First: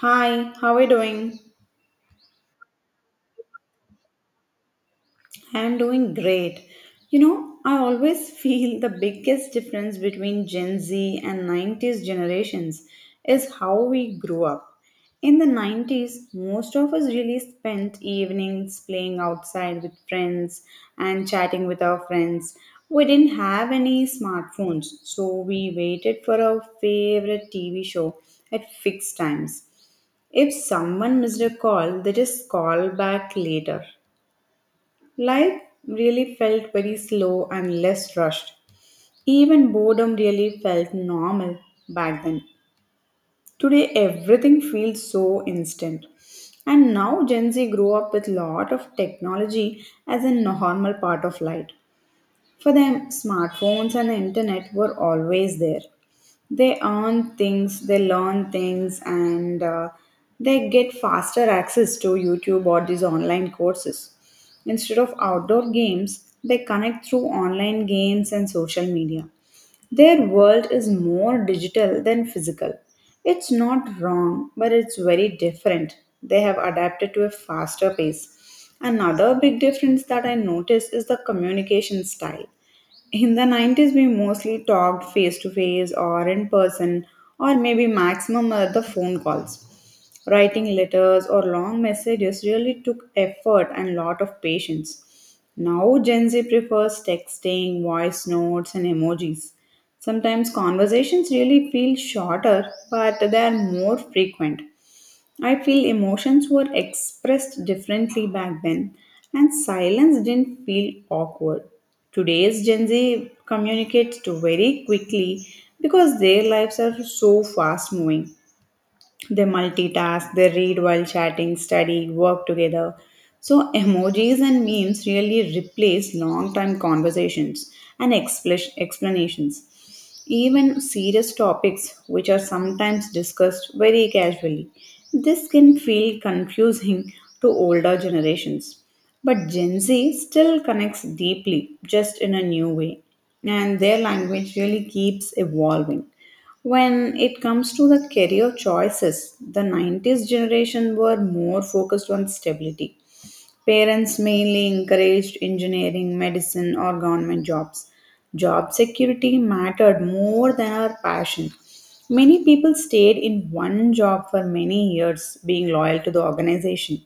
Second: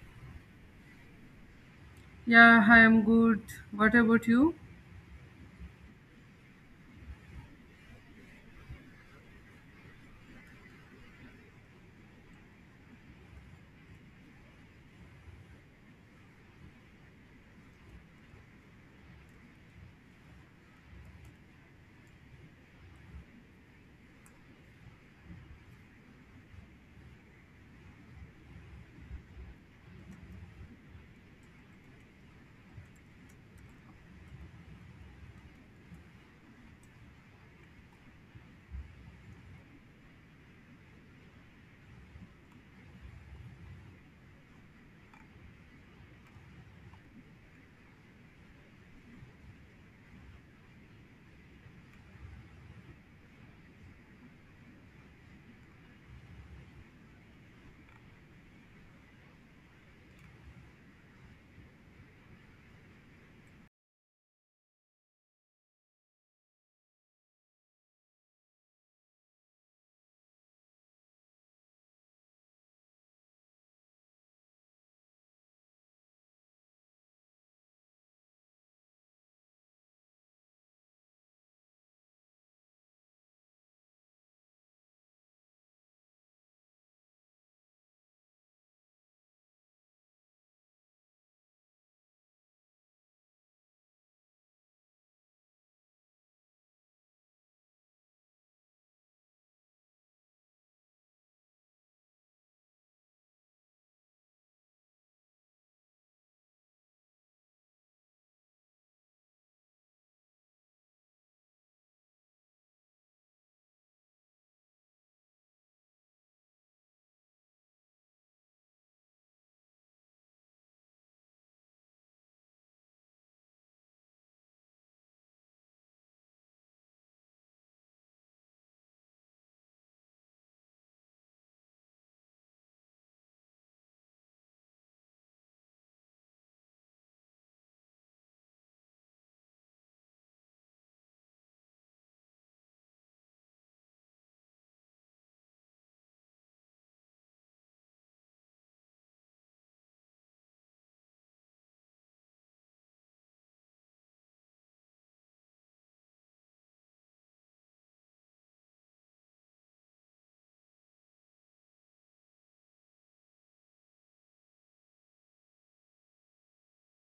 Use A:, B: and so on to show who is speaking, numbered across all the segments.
A: Hi, how are you doing?
B: Yeah, I am good. What about you?
A: I'm doing great. You know, I always feel the biggest difference between Gen Z and 90s generations is how we grew up. In the 90s, most of us really spent evenings playing outside with friends and chatting with our friends. We didn't have any smartphones, so we waited for our favorite TV show at fixed times. If someone missed a call, they just call back later. Life really felt very slow and less rushed. Even boredom really felt normal back then. Today, everything feels so instant. And now Gen Z grow up with lot of technology as a normal part of life. For them, smartphones and the internet were always there. They earn things, they learn things, and they get faster access to YouTube or these online courses. Instead of outdoor games, they connect through online games and social media. Their world is more digital than physical. It's not wrong, but it's very different. They have adapted to a faster pace. Another big difference that I noticed is the communication style. In the 90s, we mostly talked face to face or in person, or maybe maximum the phone calls. Writing letters or long messages really took effort and lot of patience. Now, Gen Z prefers texting, voice notes, and emojis. Sometimes conversations really feel shorter, but they are more frequent. I feel emotions were expressed differently back then, and silence didn't feel awkward. Today's Gen Z communicates too very quickly because their lives are so fast moving. They multitask, they read while chatting, study, work together. So, emojis and memes really replace long time conversations and explanations. Even serious topics, which are sometimes discussed very casually, this can feel confusing to older generations. But Gen Z still connects deeply, just in a new way, and their language really keeps evolving. When it comes to the career choices, the 90s generation were more focused on stability. Parents mainly encouraged engineering, medicine, or government jobs. Job security mattered more than our passion. Many people stayed in one job for many years, being loyal to the organization.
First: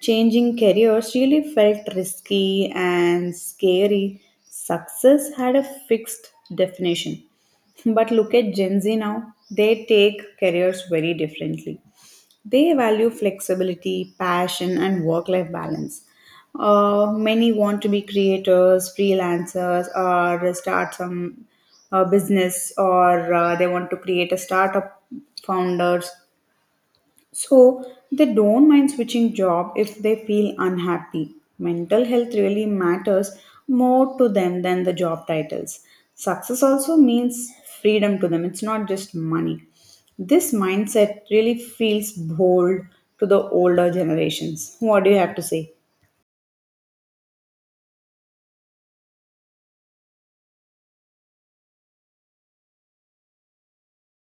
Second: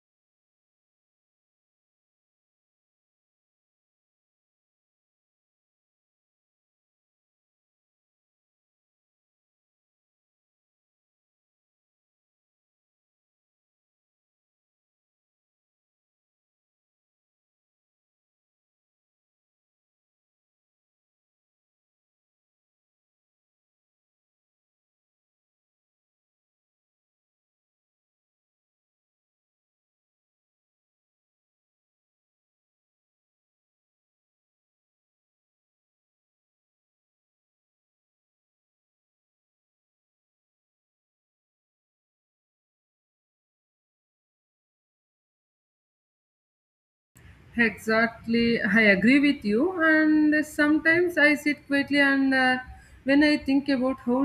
A: Changing careers really felt risky and scary. Success had a fixed definition. But look at Gen Z now, they take careers very differently. They value flexibility, passion, and work life balance. Many want to be creators, freelancers, or start some business, or they want to create a startup founders. So they don't mind switching job if they feel unhappy. Mental health really matters more to them than the job titles. Success also means freedom to them. It's not just money. This mindset really feels bold to the older generations. What do you have to say?
B: Exactly, I agree with you. And sometimes I sit quietly, and when I think about how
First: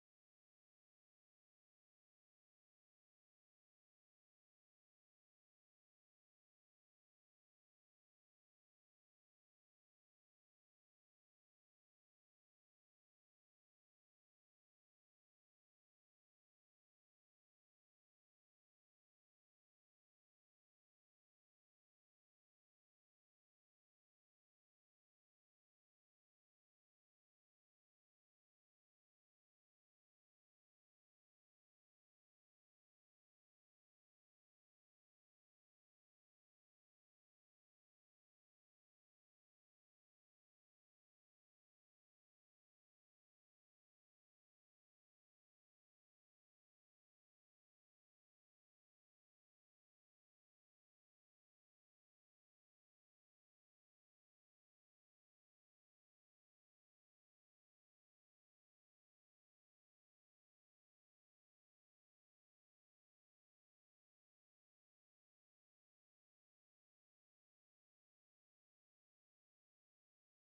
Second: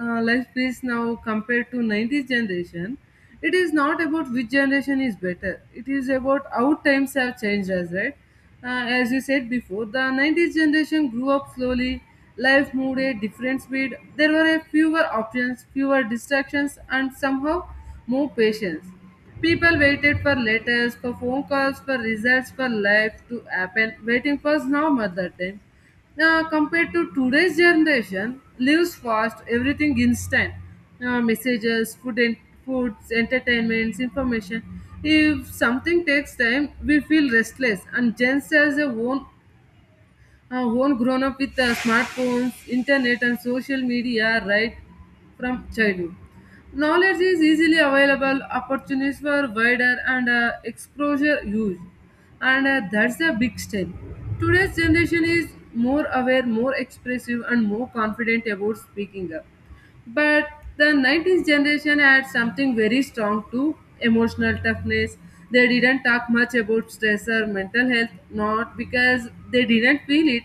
B: life is now compared to 90s generation, it is not about which generation is better. It is about how times have changed us, right? As you said before, the 90s generation grew up slowly. Life moved at different speed. There were a fewer options, fewer distractions, and somehow more patience. People waited for letters, for phone calls, for results, for life to happen. Waiting was normal at that time. Now, compared to today's generation, lives fast, everything instant. Messages, food and foods, entertainments, information. If something takes time, we feel restless. And Gen Z has their own one grown up with smartphones, internet, and social media right from childhood. Knowledge is easily available, opportunities were wider, and exposure huge. And that's the big step. Today's generation is more aware, more expressive, and more confident about speaking up. But the 90s generation had something very strong to emotional toughness. They didn't talk much about stress or mental health, not because they didn't feel it,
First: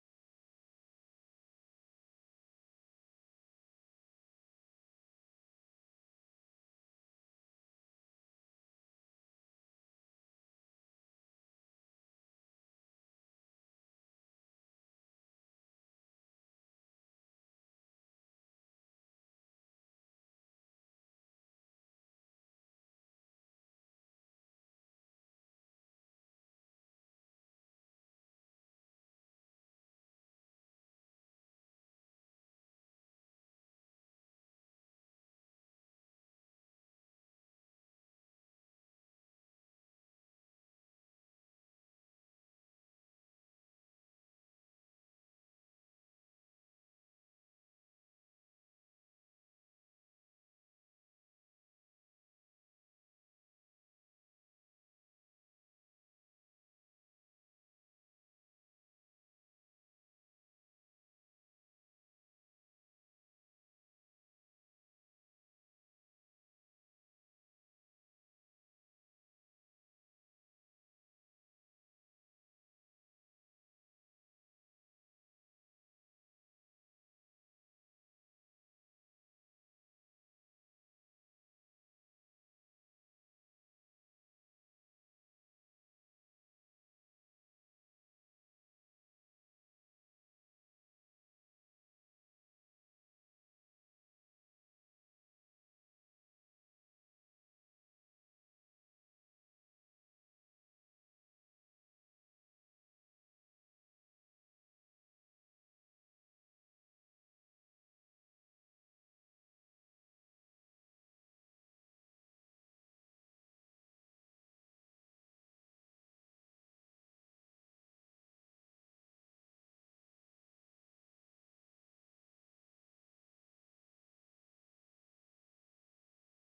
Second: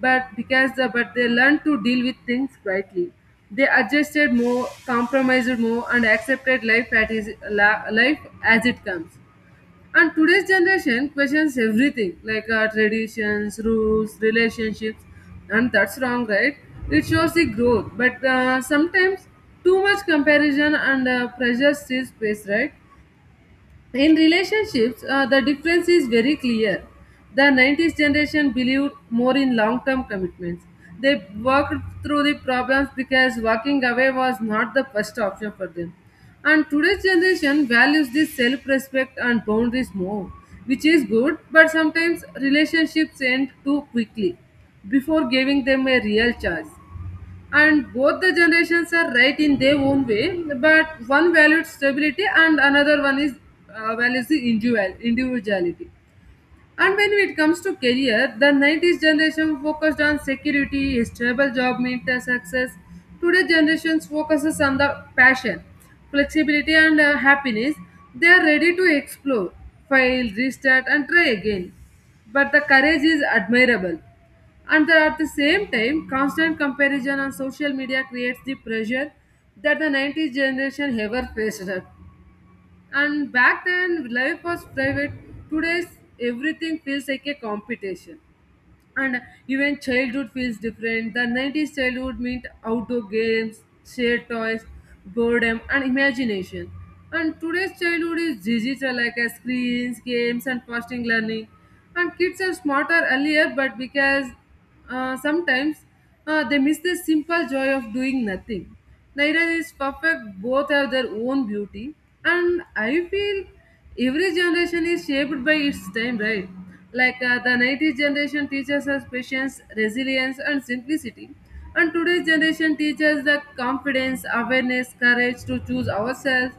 B: but because the, but they learned to deal with things quietly. They adjusted more, compromised more, and accepted life at is, la, life as it comes. And today's generation questions everything like our traditions, rules, relationships, and that's wrong, right? It shows the growth, but sometimes too much comparison and pressure steals space, right? In relationships, the difference is very clear. The 90s generation believed more in long term commitments. They worked through the problems because walking away was not the first option for them. And today's generation values this self respect and boundaries more, which is good, but sometimes relationships end too quickly before giving them a real chance, and both the generations are right in their own way, but one valued stability and another one is values the individual individuality. And when it comes to career, the 90s generation focused on security, a stable job meant a success. Today generation focuses on the passion, flexibility and happiness. They are ready to explore, fail, restart and try again. But the courage is admirable. And that at the same time, constant comparison on social media creates the pressure that the 90s generation ever faced. And back then, life was private. Today's everything feels like a competition. And even childhood feels different. The 90s childhood meant outdoor games, shared toys, boredom, and imagination. And today's childhood is digital, like screens, games, and fast learning. And kids are smarter earlier, but because sometimes they miss the simple joy of doing nothing. Neither is perfect, both have their own beauty. And I feel every generation is shaped by its time, right? Like the 90s generation teaches us patience, resilience, and simplicity. And today's generation teaches the confidence, awareness, courage to choose ourselves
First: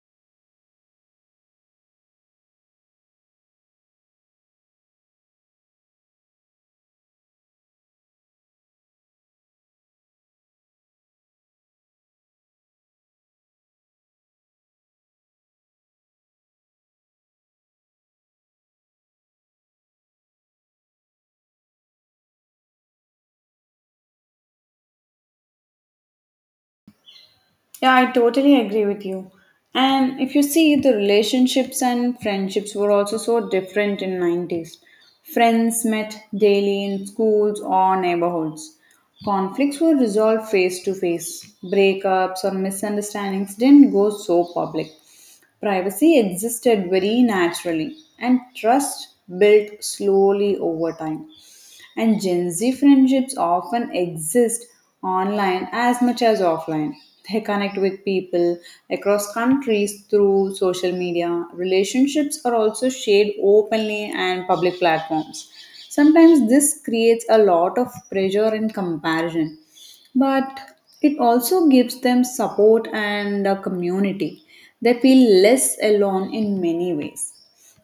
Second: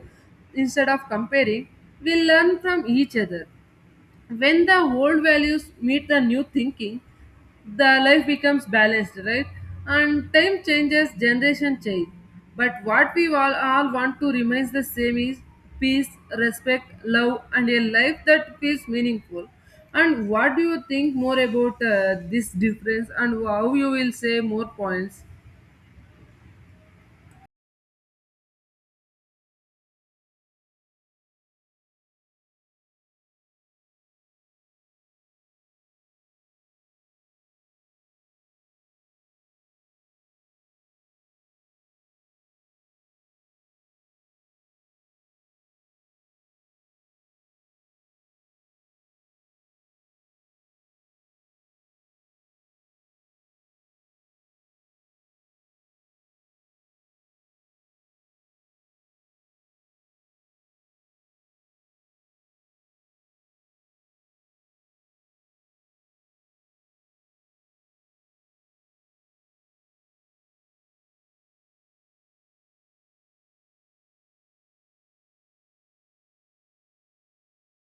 B: instead of comparing. We learn from each other. When the old values meet the new thinking, the life becomes balanced, right? And time changes, generation change, but what we all want to remains the same is peace, respect, love and a life that feels meaningful. And what do you think more about this difference and how you will say more points?
A: Yeah, I totally agree with you. And if you see, the relationships and friendships were also so different in 90s. Friends met daily in schools or neighborhoods. Conflicts were resolved face to face. Breakups or misunderstandings didn't go so public. Privacy existed very naturally, and trust built slowly over time. And Gen Z friendships often exist online as much as offline. They connect with people across countries through social media. Relationships are also shared openly and public platforms. Sometimes this creates a lot of pressure and comparison, but it also gives them support and a community. They feel less alone in many ways.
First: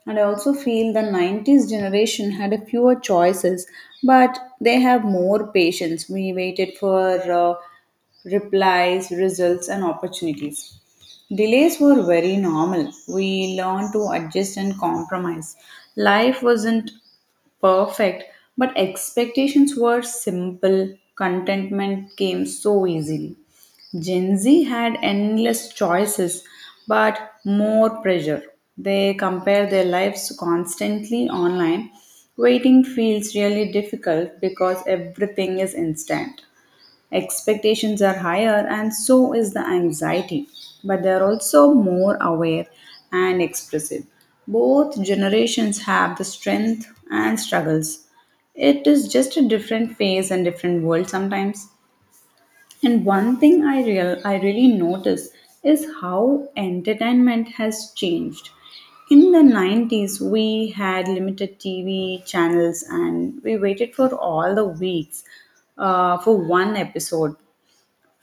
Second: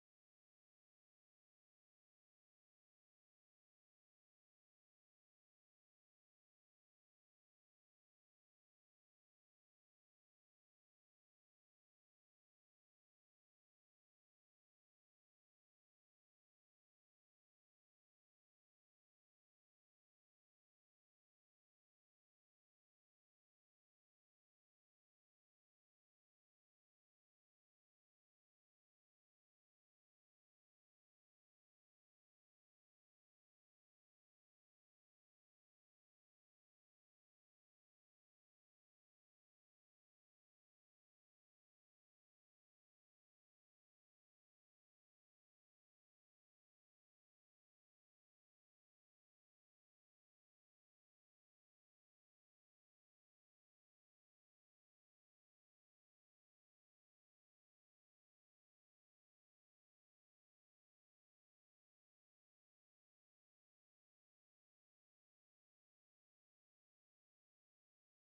A: And I also feel the 90s generation had a fewer choices, but they have more patience. We waited for replies, results, and opportunities. Delays were very normal. We learned to adjust and compromise. Life wasn't perfect, but expectations were simple. Contentment came so easily. Gen Z had endless choices, but more pressure. They compare their lives constantly online. Waiting feels really difficult because everything is instant. Expectations are higher, and so is the anxiety, but they're also more aware and expressive. Both generations have the strength and struggles. It is just a different phase and different world sometimes. And one thing I really notice is how entertainment has changed. In the 90s, we had limited TV channels, and we waited for all the weeks for one episode.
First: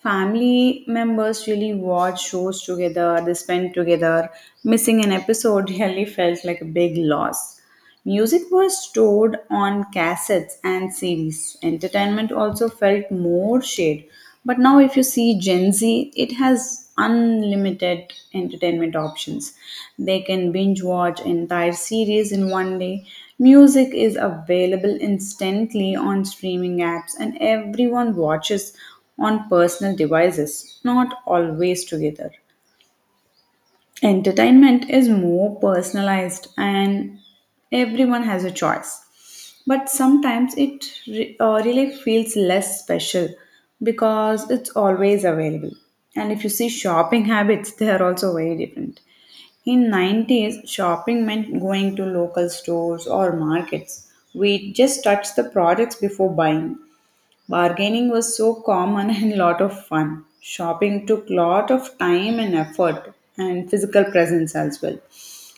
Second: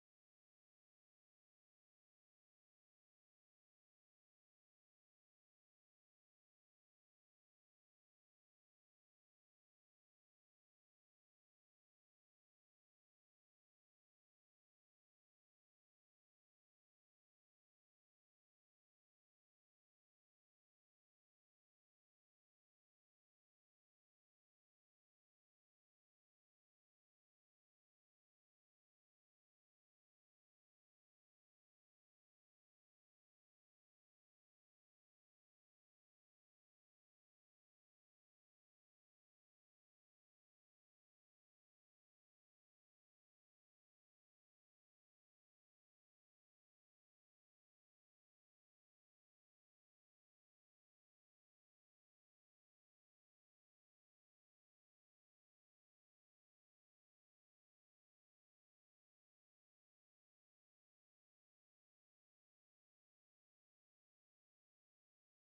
A: Family members really watch shows together, they spend together. Missing an episode really felt like a big loss. Music was stored on cassettes and CDs. Entertainment also felt more shared. But now, if you see Gen Z, it has unlimited entertainment options. They can binge watch entire series in one day. Music is available instantly on streaming apps, and everyone watches on personal devices, not always together. Entertainment is more personalized, and everyone has a choice, but sometimes it really feels less special because it's always available. And if you see shopping habits, they are also very different. In 90s, shopping meant going to local stores or markets. We just touched the products before buying. Bargaining was so common and lot of fun. Shopping took lot of time and effort and physical presence as well.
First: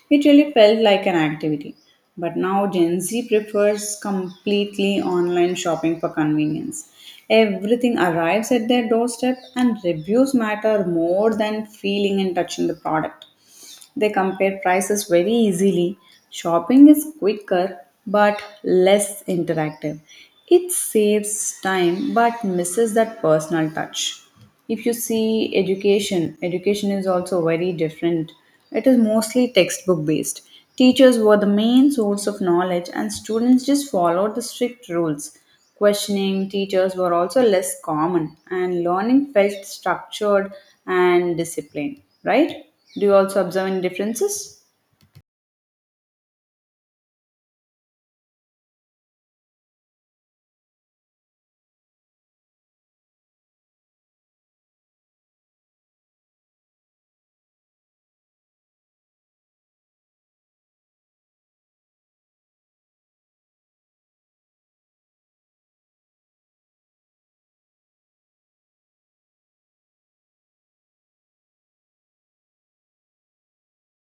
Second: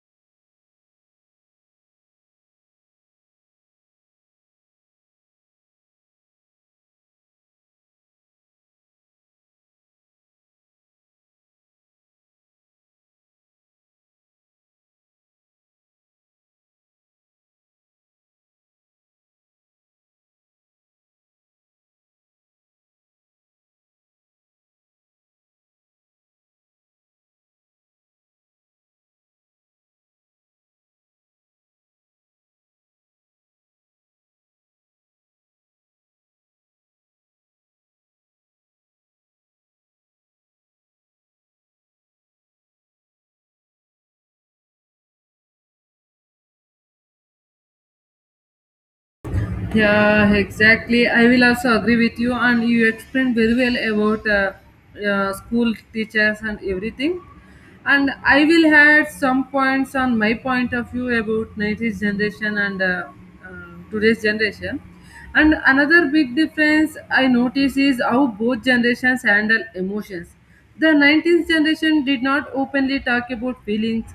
A: It really felt like an activity. But now Gen Z prefers completely online shopping for convenience. Everything arrives at their doorstep, and reviews matter more than feeling and touching the product. They compare prices very easily. Shopping is quicker but less interactive. It saves time but misses that personal touch. If you see education, education is also very different. It is mostly textbook based. Teachers were the main source of knowledge, and students just followed the strict rules. Questioning teachers were also less common, and learning felt structured and disciplined, right? Do you also observe any differences?
B: Yeah, exactly. I will also agree with you, and you explained very well about school teachers and everything. And I will add some points on my point of view about 90s generation and uh, today's generation. And another big difference I notice is how both generations handle emotions. The 19th generation did not openly talk about feelings,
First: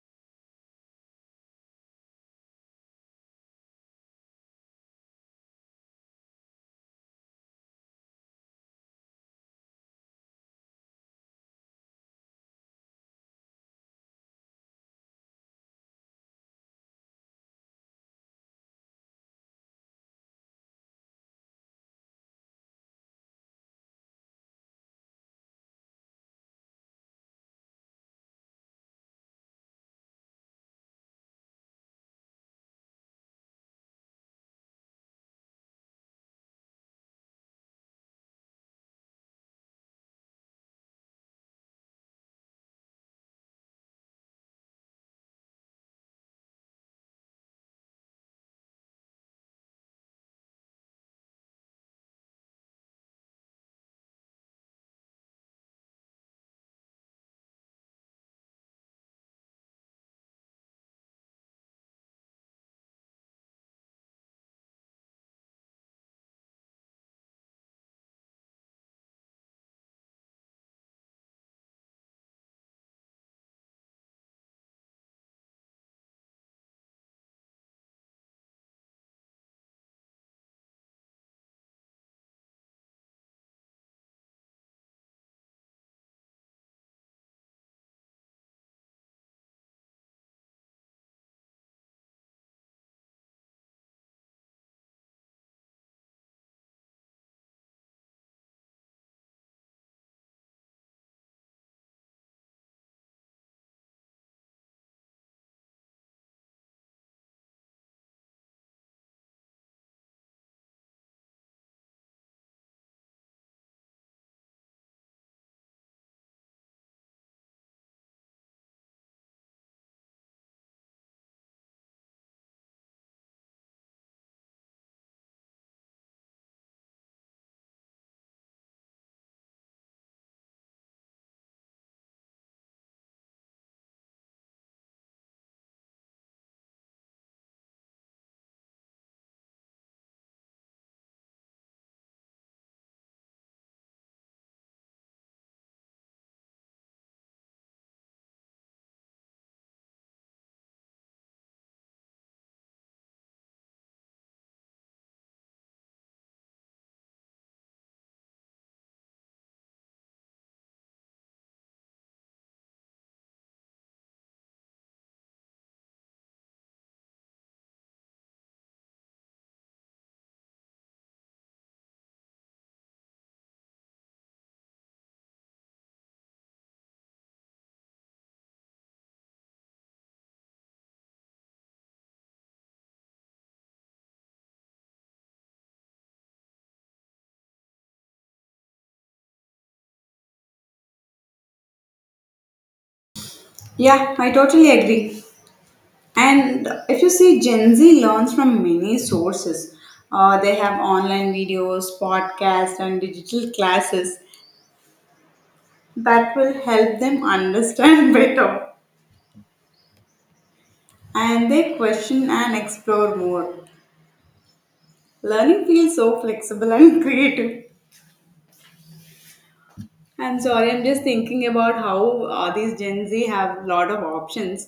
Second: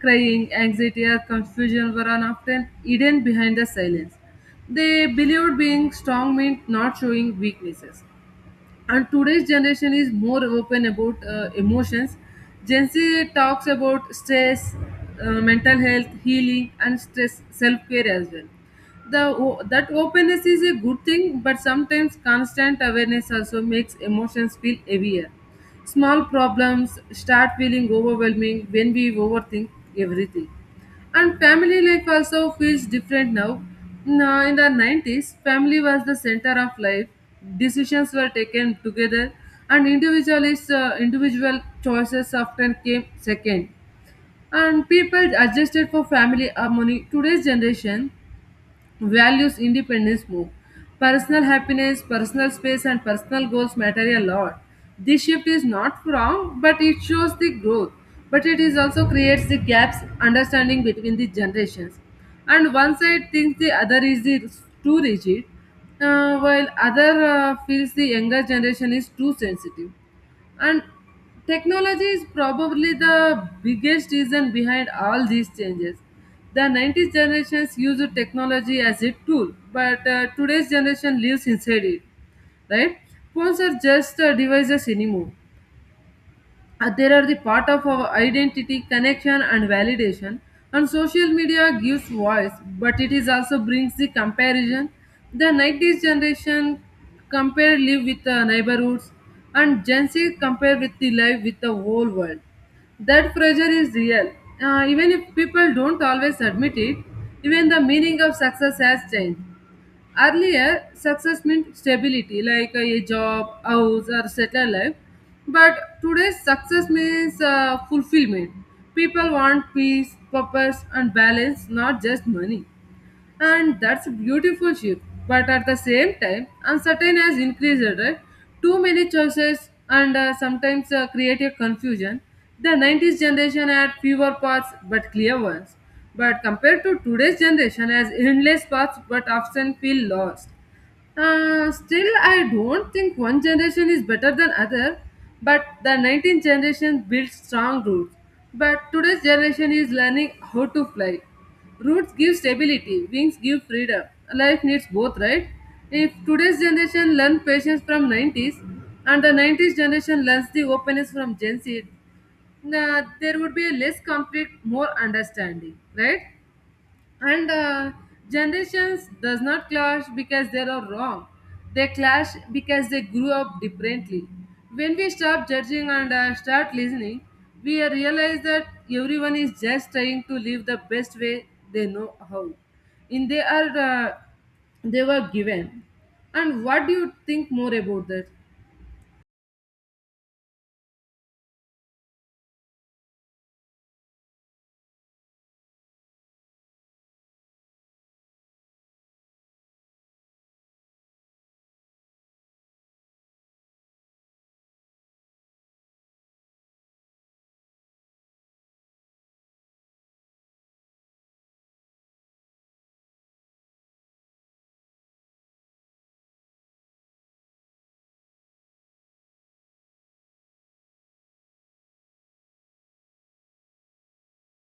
B: crying, anxiety, or confusion were often hidden behind the silence. They believed being strong meant not showing weaknesses. And today's generation is more open about emotions. Gen Z talks about stress, mental health, healing, and stress self care as well. That openness is a good thing, but sometimes constant awareness also makes emotions feel heavier. Small problems start feeling overwhelming when we overthink everything. And family life also feels different now. Now, in the 90s, family was the center of life. Decisions were taken together, and individual choices often came second. And people adjusted for family harmony. Today's generation values independence move. Personal happiness, personal space, and personal goals matter a lot. This shift is not wrong, but it shows the growth. But it is also creates the gaps understanding between the generations. And one side thinks the other is the too rigid, while other feels the younger generation is too sensitive. And technology is probably the biggest reason behind all these changes. The 90s generations used technology as a tool, but today's generation lives inside it, right? Phones are just devices anymore. There are the part of our identity, connection and validation. And social media gives voice, but it is also brings the comparison. The 90s generation compare live with the neighborhoods, and Gen Z compare with the life with the whole world. That pressure is real. Even if people don't always admit it, even the meaning of success has changed. Earlier, success meant stability, like a job, house, or settled life. But today's success means fulfillment. People want peace, purpose, and balance, not just money. And that's a beautiful shift, but at the same time uncertain has increased, right? Too many choices and sometimes creative confusion. The 90s generation had fewer paths but clear ones, but compared to today's generation has endless paths but often feel lost. Still I don't think one generation is better than other, but the 19th generation built strong roots. But today's generation is learning how to fly. Roots give stability, wings give freedom. Life needs both, right? If today's generation learns patience from 90s and the 90s generation learns the openness from Gen Z, nah, there would be less conflict, more understanding, right? and generations does not clash because they are wrong. They clash because they grew up differently. When we stop judging and start listening, we realize that everyone is just trying to live the best way they know how in they are they were given. And what do you think more about that?
A: Yeah, I totally agree. And if you see, Gen Z learns from many sources. They have online videos, podcasts, and digital classes that will help them understand better. And they question and explore more. Learning feels so flexible and creative. I'm sorry, I'm just thinking about how these Gen Z have a lot of options.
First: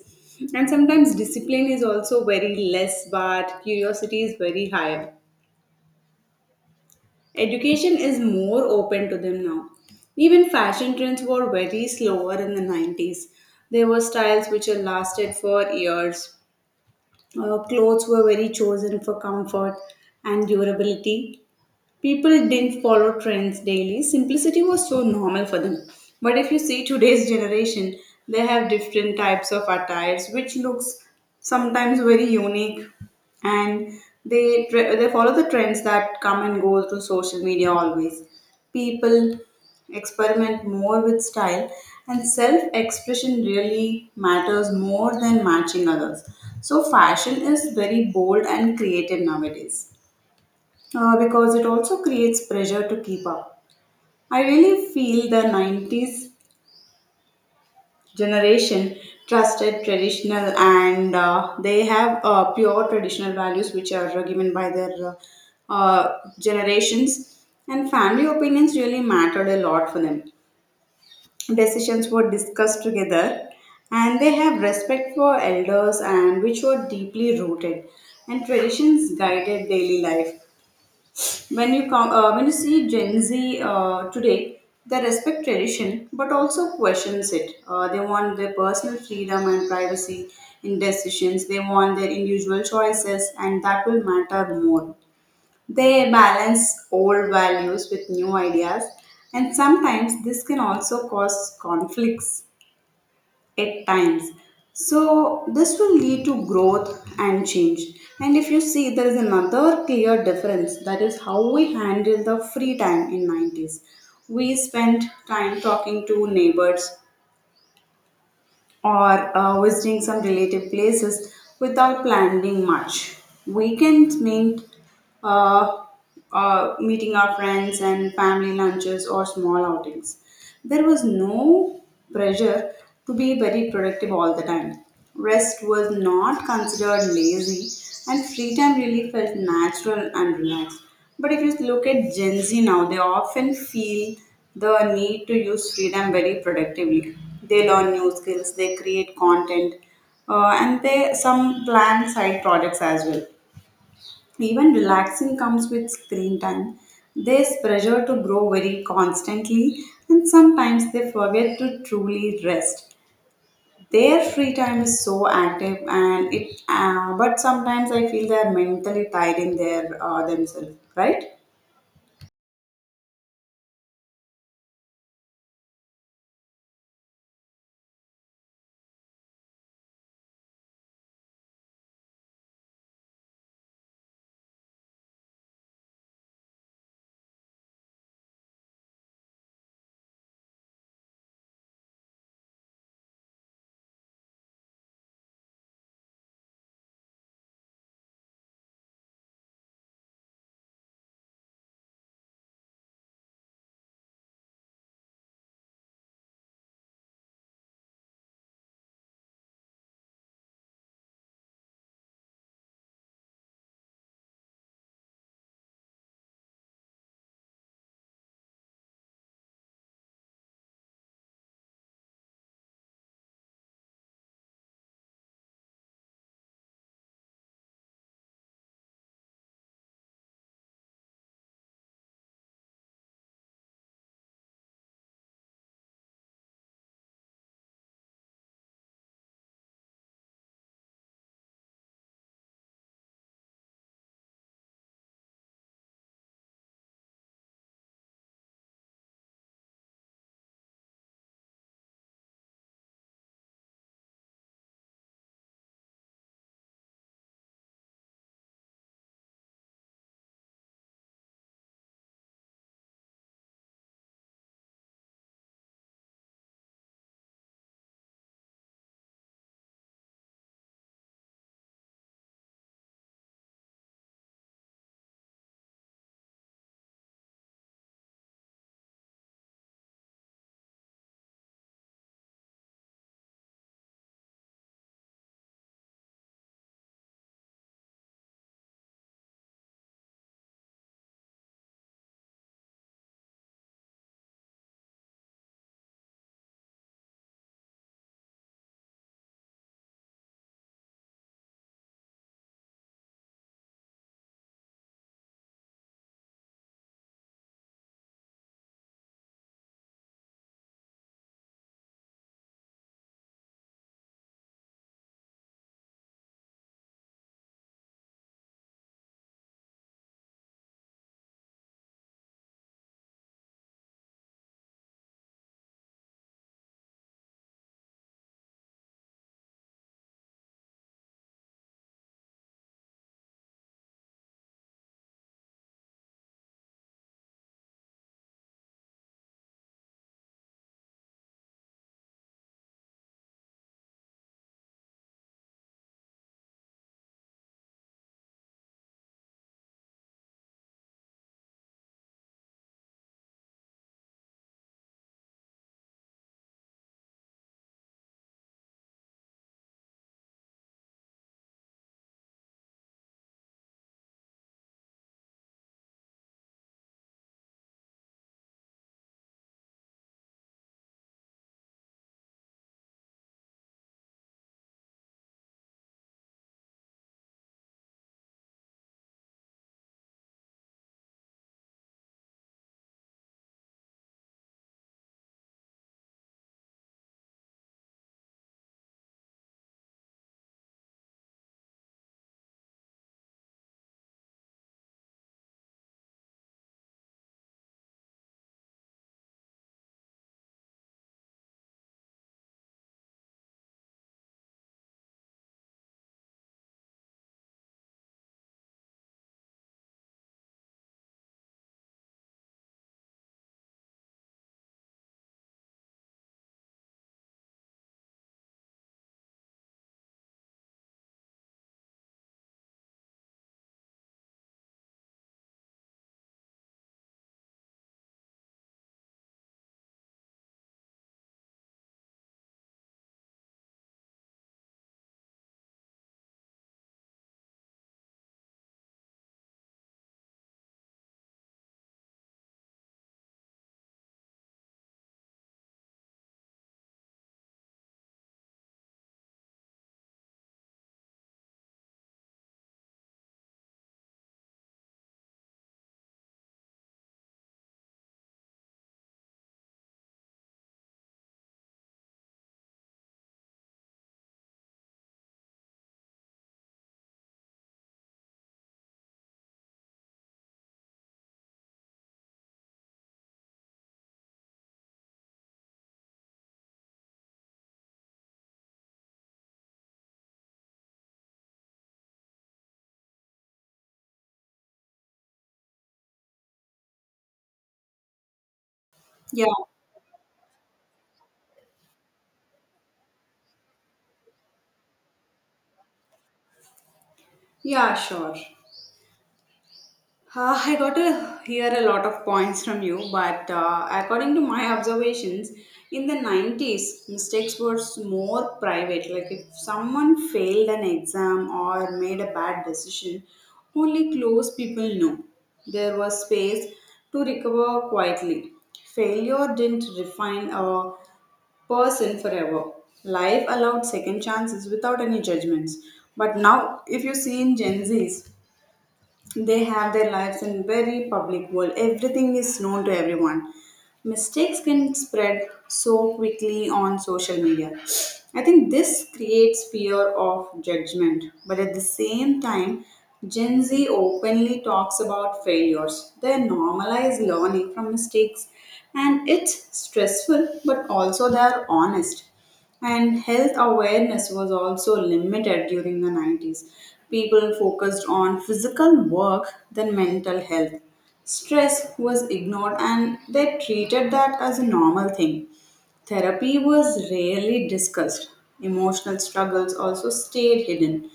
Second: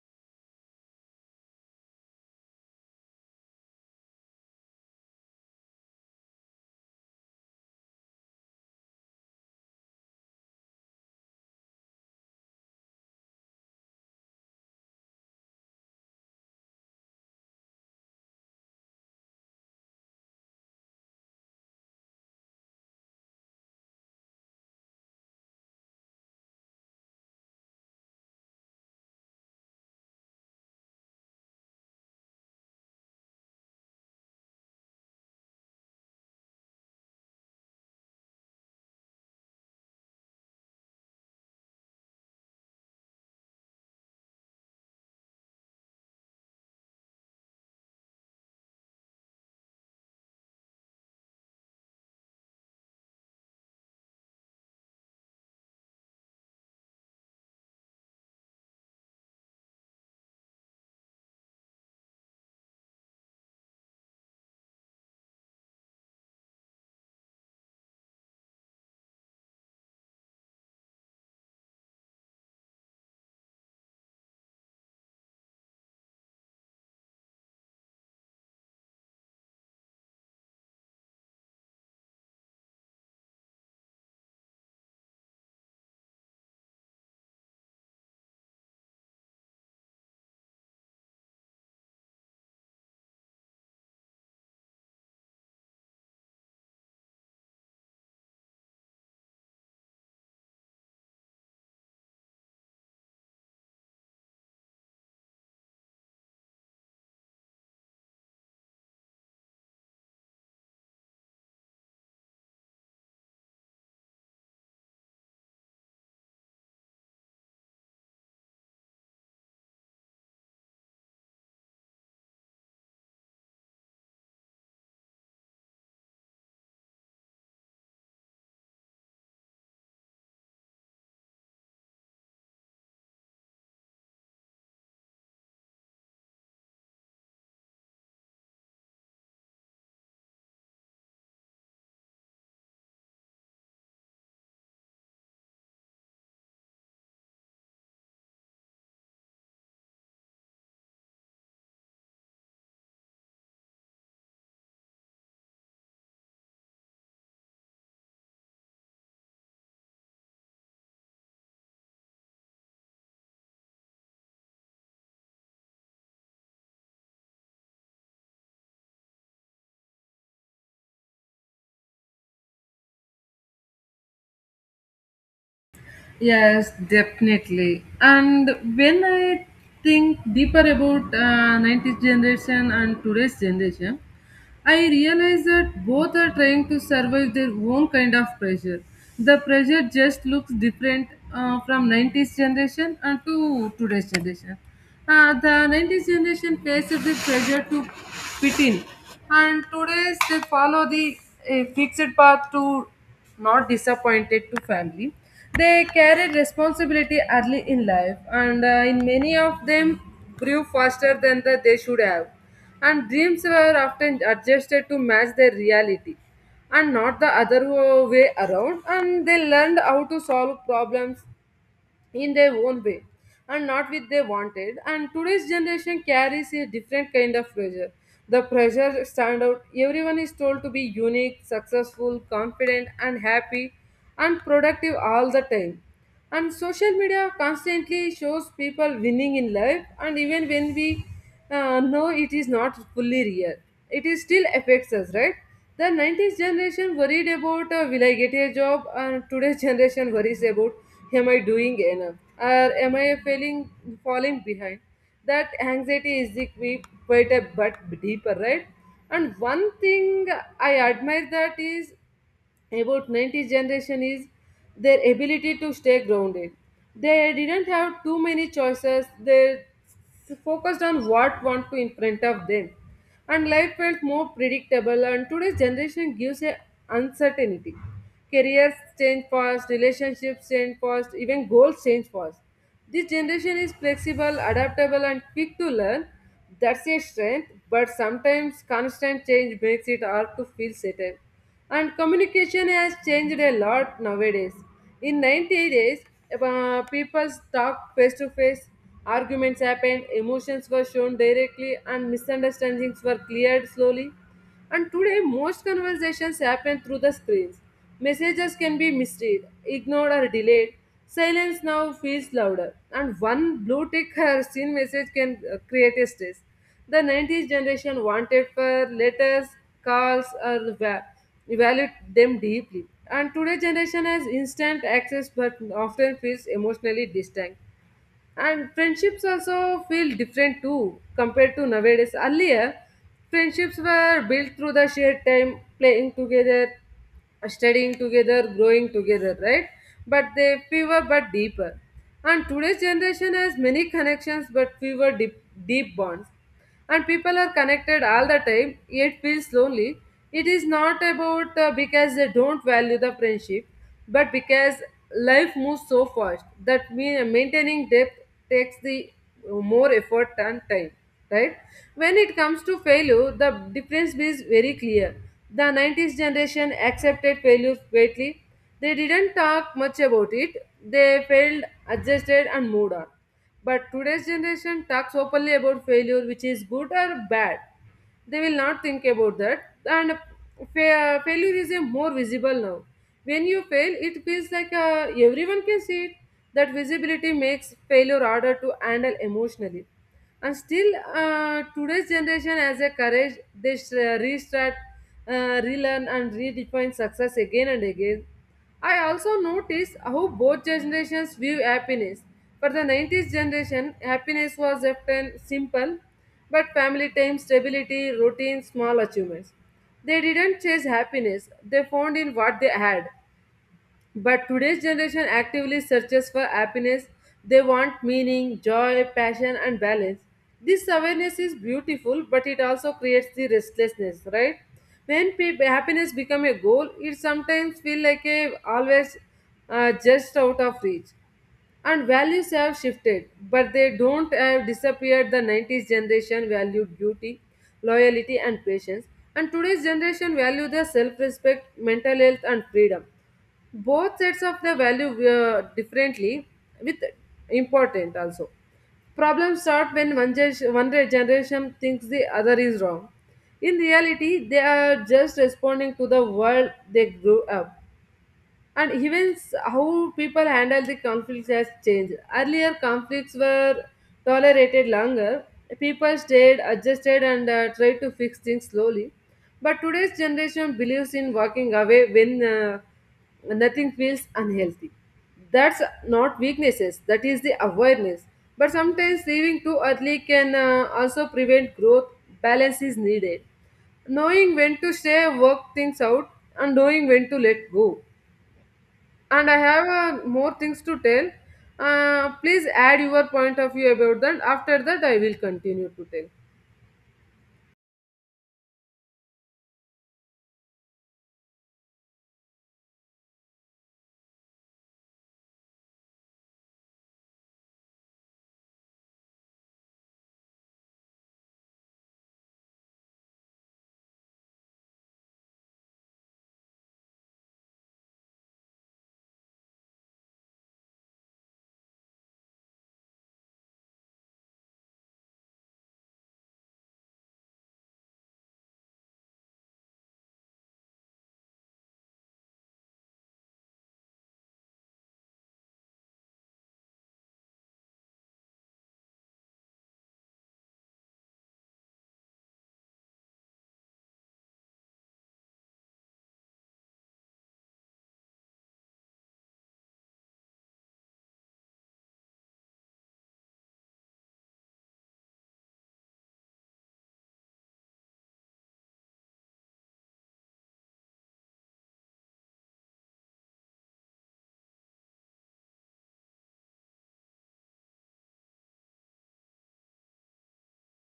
A: And sometimes discipline is also very less, but curiosity is very higher. Education is more open to them now. Even fashion trends were very slower in the 90s. There were styles which had lasted for years. Clothes were very chosen for comfort and durability. People didn't follow trends daily. Simplicity was so normal for them. But if you see today's generation, they have different types of attires, which looks sometimes very unique, and they they follow the trends that come and go through social media. Always, people experiment more with style, and self expression really matters more than matching others. So, fashion is very bold and creative nowadays, because it also creates pressure to keep up. I really feel the 90s generation trusted traditional, and they have pure traditional values which are given by their generations, and family opinions really mattered a lot for them. Decisions were discussed together, and they have respect for elders, and which were deeply rooted, and traditions guided daily life. When you see Gen Z today, they respect tradition but also questions it. They want their personal freedom and privacy in decisions. They want their individual choices, and that will matter more. They balance old values with new ideas, and sometimes this can also cause conflicts at times. So, this will lead to growth and change. And if you see, there is another clear difference, that is how we handle the free time in 90s. We spent time talking to neighbors, or visiting some relative places without planning much. Weekends meant uh, meeting our friends and family lunches or small outings. There was no pressure to be very productive all the time. Rest was not considered lazy, and free time really felt natural and relaxed. But if you look at Gen Z now, they often feel the need to use freedom very productively. They learn new skills, they create content, and they some plan side projects as well. Even relaxing comes with screen time. There's pressure to grow very constantly, and sometimes they forget to truly rest. Their free time is so active, and it. But sometimes I feel they're mentally tied in their themselves, right?
B: Yes, definitely. And when I think deeper about 90th generation and today's generation, I realize that both are trying to survive their own kind of pressure. The pressure just looks different from 90s generation and to today's generation. The 90s generation faced the pressure to fit in, and today's they follow the fixed path to not disappointed to family. They carried responsibility early in life, and in many of them grew faster than the, they should have, and dreams were often adjusted to match their reality and not the other way around, and they learned how to solve problems in their own way and not with they wanted. And today's generation carries a different kind of pressure, the pressure stand out. Everyone is told to be unique, successful, confident and happy and productive all the time. And social media constantly shows people winning in life, and even when we no, it is not fully real. It is still affects us, right? The 90s generation worried about will I get a job, and today's generation worries about am I doing enough or am I failing, falling behind. That anxiety is the key, quite a bit deeper, right? And one thing I admire that is about 90s generation is their ability to stay grounded. They didn't have too many choices. They focused on what want to in front of them, and life felt more predictable. And today's generation gives a uncertainty. Careers change fast, relationships change fast, even goals change fast. This generation is flexible, adaptable and quick to learn. That's a strength, but sometimes constant change makes it hard to feel settled. And communication has changed a lot nowadays. In 90 days, people talk face to face, arguments happened, emotions were shown directly, and misunderstandings were cleared slowly. And today, most conversations happen through the screens. Messages can be misread, ignored, or delayed. Silence now feels louder, and one blue tick or seen message can create a stress. The 90s generation wanted for letters, calls, or valued them deeply. And today's generation has instant access but often feels emotionally distant, and friendships also feel different too. Compared to nowadays, earlier friendships were built through the shared time playing together, studying together, growing together, right? But they fewer but deeper, and today's generation has many connections but fewer deep bonds, and people are connected all the time yet feels lonely. It is not about because they don't value the friendship, but because life moves so fast that mean maintaining depth takes the more effort and time, right? When it comes to failure, the difference is very clear. The 90s generation accepted failure greatly. They didn't talk much about it. They failed, adjusted and moved on. But today's generation talks openly about failure, which is good or bad. They will not think about that. And failure is a more visible now. When you fail, it feels like everyone can see it. That visibility makes failure harder to handle emotionally, and still, today's generation has a courage. They restart, relearn and redefine success again and again. I also notice how both generations view happiness. For the 90s generation, happiness was often simple, but family time, stability, routine, small achievements. They didn't chase happiness, they found in what they had. But today's generation actively searches for happiness. They want meaning, joy, passion, and balance. This awareness is beautiful, but it also creates the restlessness, right? When people, happiness become a goal, it sometimes feel like a always just out of reach. And values have shifted, but they don't have disappeared. The 90s generation valued beauty, loyalty, and patience, and today's generation value the self-respect, mental health, and freedom. Both sets of the value differently, with important also. Problems start when one, one generation thinks the other is wrong. In reality, they are just responding to the world they grew up. And even how people handle the conflicts has changed. Earlier, conflicts were tolerated longer. People stayed adjusted and tried to fix things slowly. But today's generation believes in walking away when nothing feels unhealthy. That's not weaknesses, that is the awareness. But sometimes leaving too early can also prevent growth. Balance is needed. Knowing when to stay, work things out, and knowing when to let go.
A: Yeah.
B: And I have more things to tell. Please add your point of view about that. After that, I will continue to tell.
A: Yeah, sure. I got to hear a lot of points from you, but according to my observations, in the 90s, mistakes were more private. Like if someone failed an exam or made a bad decision, only close people knew. There was space to recover quietly. Failure didn't refine a person forever. Life allowed second chances without any judgments. But now, if you see in Gen Zs, they have their lives in very public world. Everything is known to everyone. Mistakes can spread so quickly on social media. I think this creates fear of judgment. But at the same time, Gen Z openly talks about failures. They normalize learning from mistakes, and it's stressful, but also they are honest. And health awareness was also limited during the 90s. People focused on physical work than mental health. Stress was ignored, and they treated that as a normal thing. Therapy was rarely discussed. Emotional struggles also stayed hidden.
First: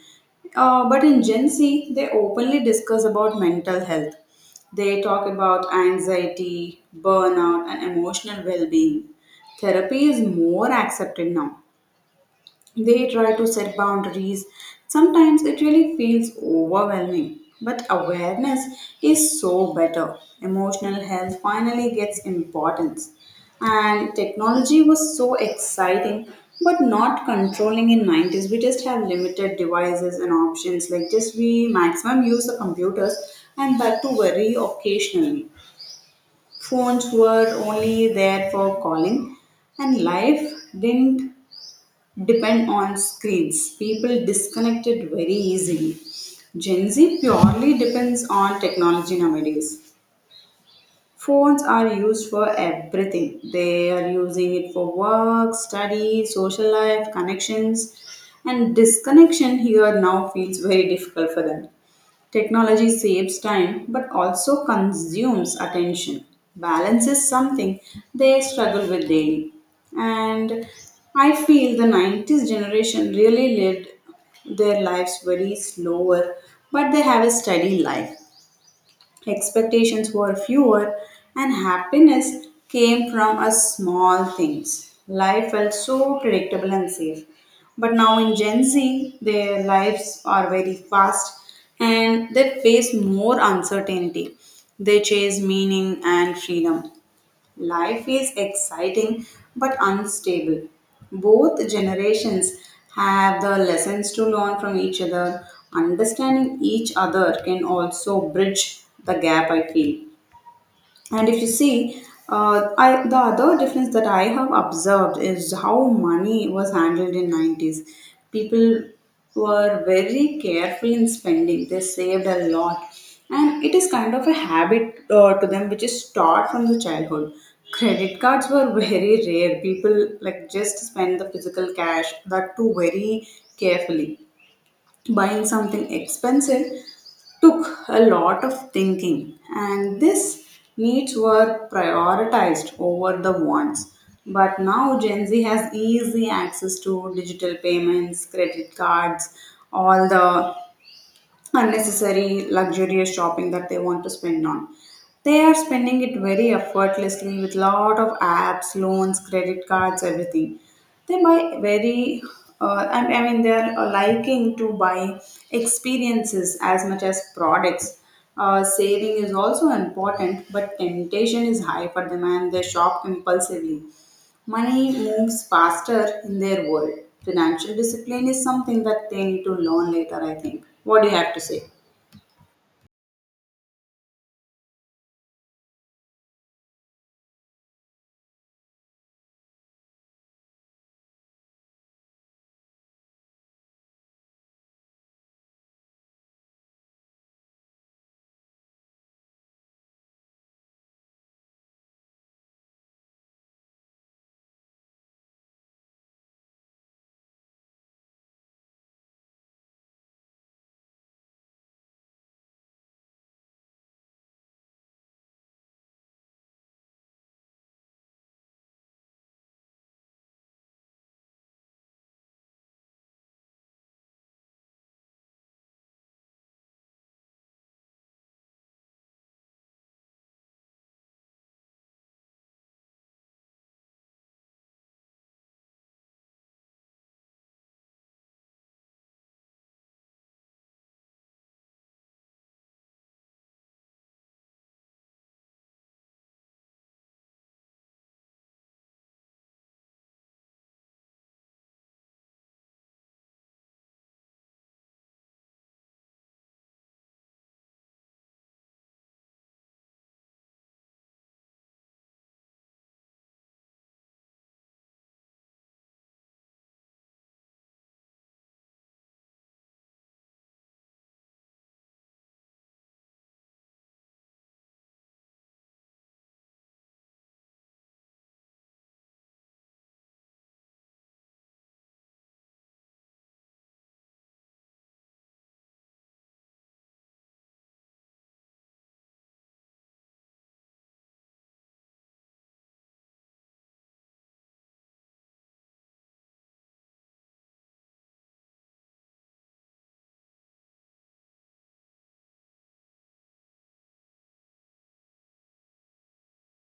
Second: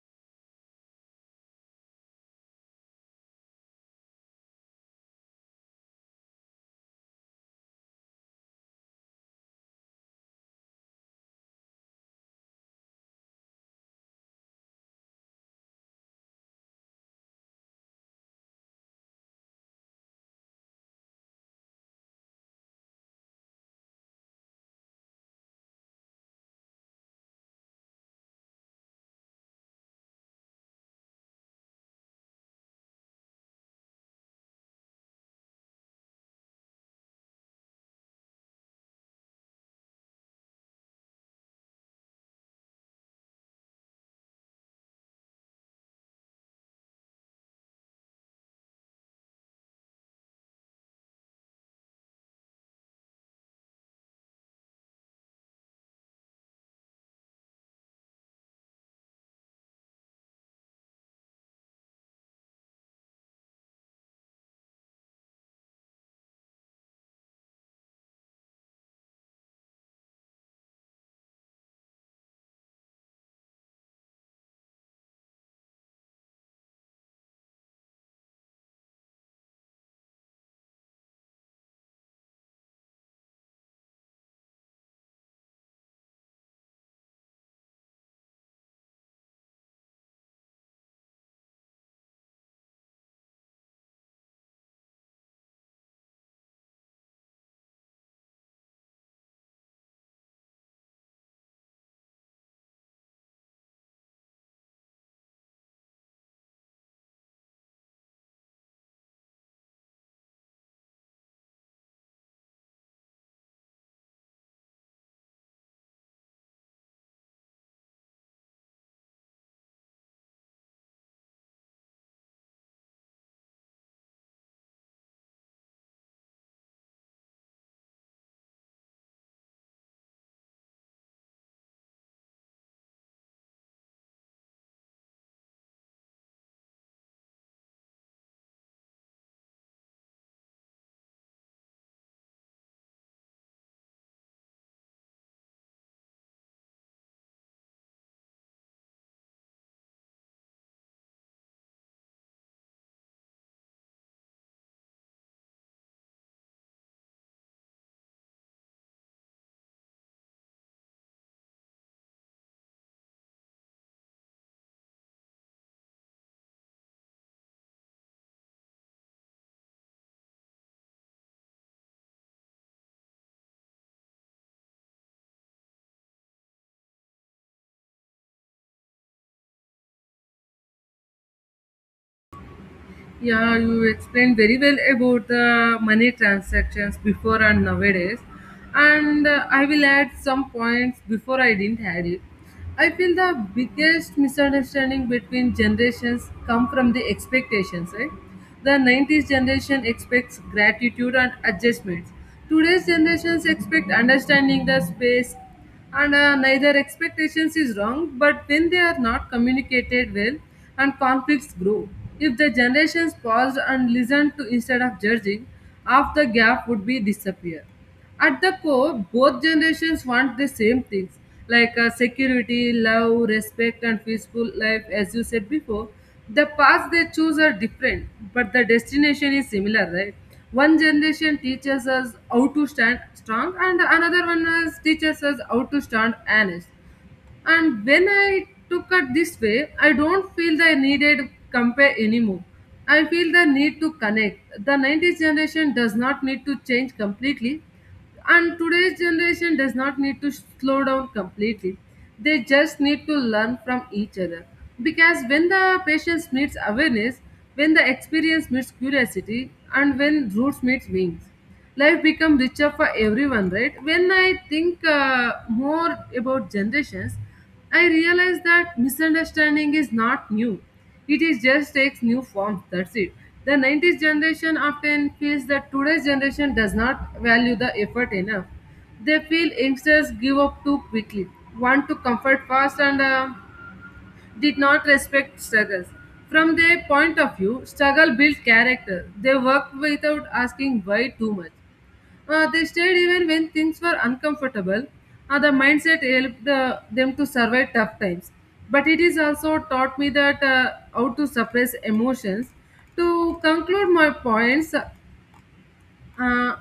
A: But in Gen Z, they openly discuss about mental health. They talk about anxiety, burnout, and emotional well being. Therapy is more accepted now. They try to set boundaries. Sometimes it really feels overwhelming, but awareness is so better. Emotional health finally gets importance. And technology was so exciting, but not controlling in 90s. We just have limited devices and options. Like just we maximum use the computers, and that too very occasionally. Phones were only there for calling, and life didn't depend on screens. People disconnected very easily. Gen Z purely depends on technology nowadays. Phones are used for everything. They are using it for work, study, social life, connections, and disconnection here now feels very difficult for them. Technology saves time but also consumes attention. Balance is something they struggle with daily. And I feel the 90s generation really lived their lives very slower, but they have a steady life. Expectations were fewer, and happiness came from a small things. Life felt so predictable and safe. But now in Gen Z, their lives are very fast, and they face more uncertainty. They chase meaning and freedom. Life is exciting but unstable. Both generations have the lessons to learn from each other. Understanding each other can also bridge the gap, I feel. And if you see, the other difference that I have observed is how money was handled in 90s. People were very careful in spending. They saved a lot. And it is kind of a habit to them, which is taught from the childhood. Credit cards were very rare. People like just spend the physical cash, that too very carefully. Buying something expensive took a lot of thinking, and these needs were prioritized over the wants. But now Gen Z has easy access to digital payments, credit cards, all the unnecessary luxurious shopping that they want to spend on. They are spending it very effortlessly with lot of apps, loans, credit cards, everything. They buy very, I mean, they are liking to buy experiences as much as products. Saving is also important, but temptation is high for them, and they shop impulsively. Money moves faster in their world. Financial discipline is something that they need to learn later, I think. What do you have to say?
B: Yeah, you explained very well about the money transactions before and nowadays, and I will add some points before I didn't add it. I feel the biggest misunderstanding between generations come from the expectations, right? The 90s generation expects gratitude and adjustments. Today's generations expect understanding the space, and neither expectations is wrong but when they are not communicated well, and conflicts grow. If the generations paused and listened to instead of judging, half the gap would be disappear. At the core, both generations want the same things, like security, love, respect and peaceful life. As you said before, the paths they choose are different but the destination is similar, right? One generation teaches us how to stand strong and another one is teaches us how to stand honest. And when I took it this way, I don't feel the needed compare anymore. I feel the need to connect. The 90s generation does not need to change completely, and today's generation does not need to slow down completely. They just need to learn from each other. Because when the patience meets awareness, when the experience meets curiosity, and when roots meets wings, life become richer for everyone, right? When I think more about generations, I realize that misunderstanding is not new. It is just takes new forms, that's it. The 90s generation often feels that today's generation does not value the effort enough. They feel youngsters give up too quickly, want to comfort fast and did not respect struggles. From their point of view, struggle built character. They work without asking why too much. They stayed even when things were uncomfortable. The mindset helped the, them to survive tough times. But it is also taught me that how to suppress emotions. To conclude my points, uh,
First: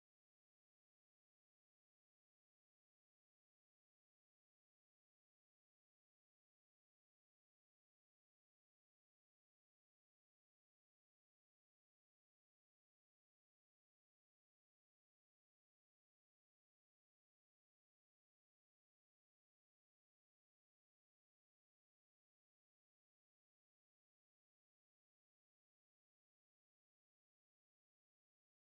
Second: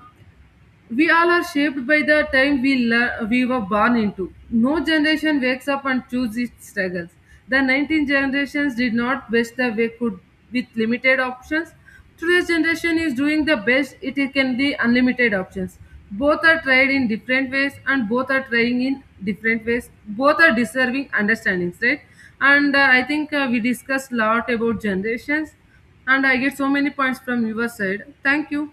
B: we all are shaped by the time we were born into. No generation wakes up and chooses its struggles. The 19 generations did not best that they could with limited options. Today's generation is doing the best it can be unlimited options. Both are tried in different ways and both are trying in different ways. Both are deserving understandings, right? And I think we discussed a lot about generations, and I get so many points from your side. Thank you.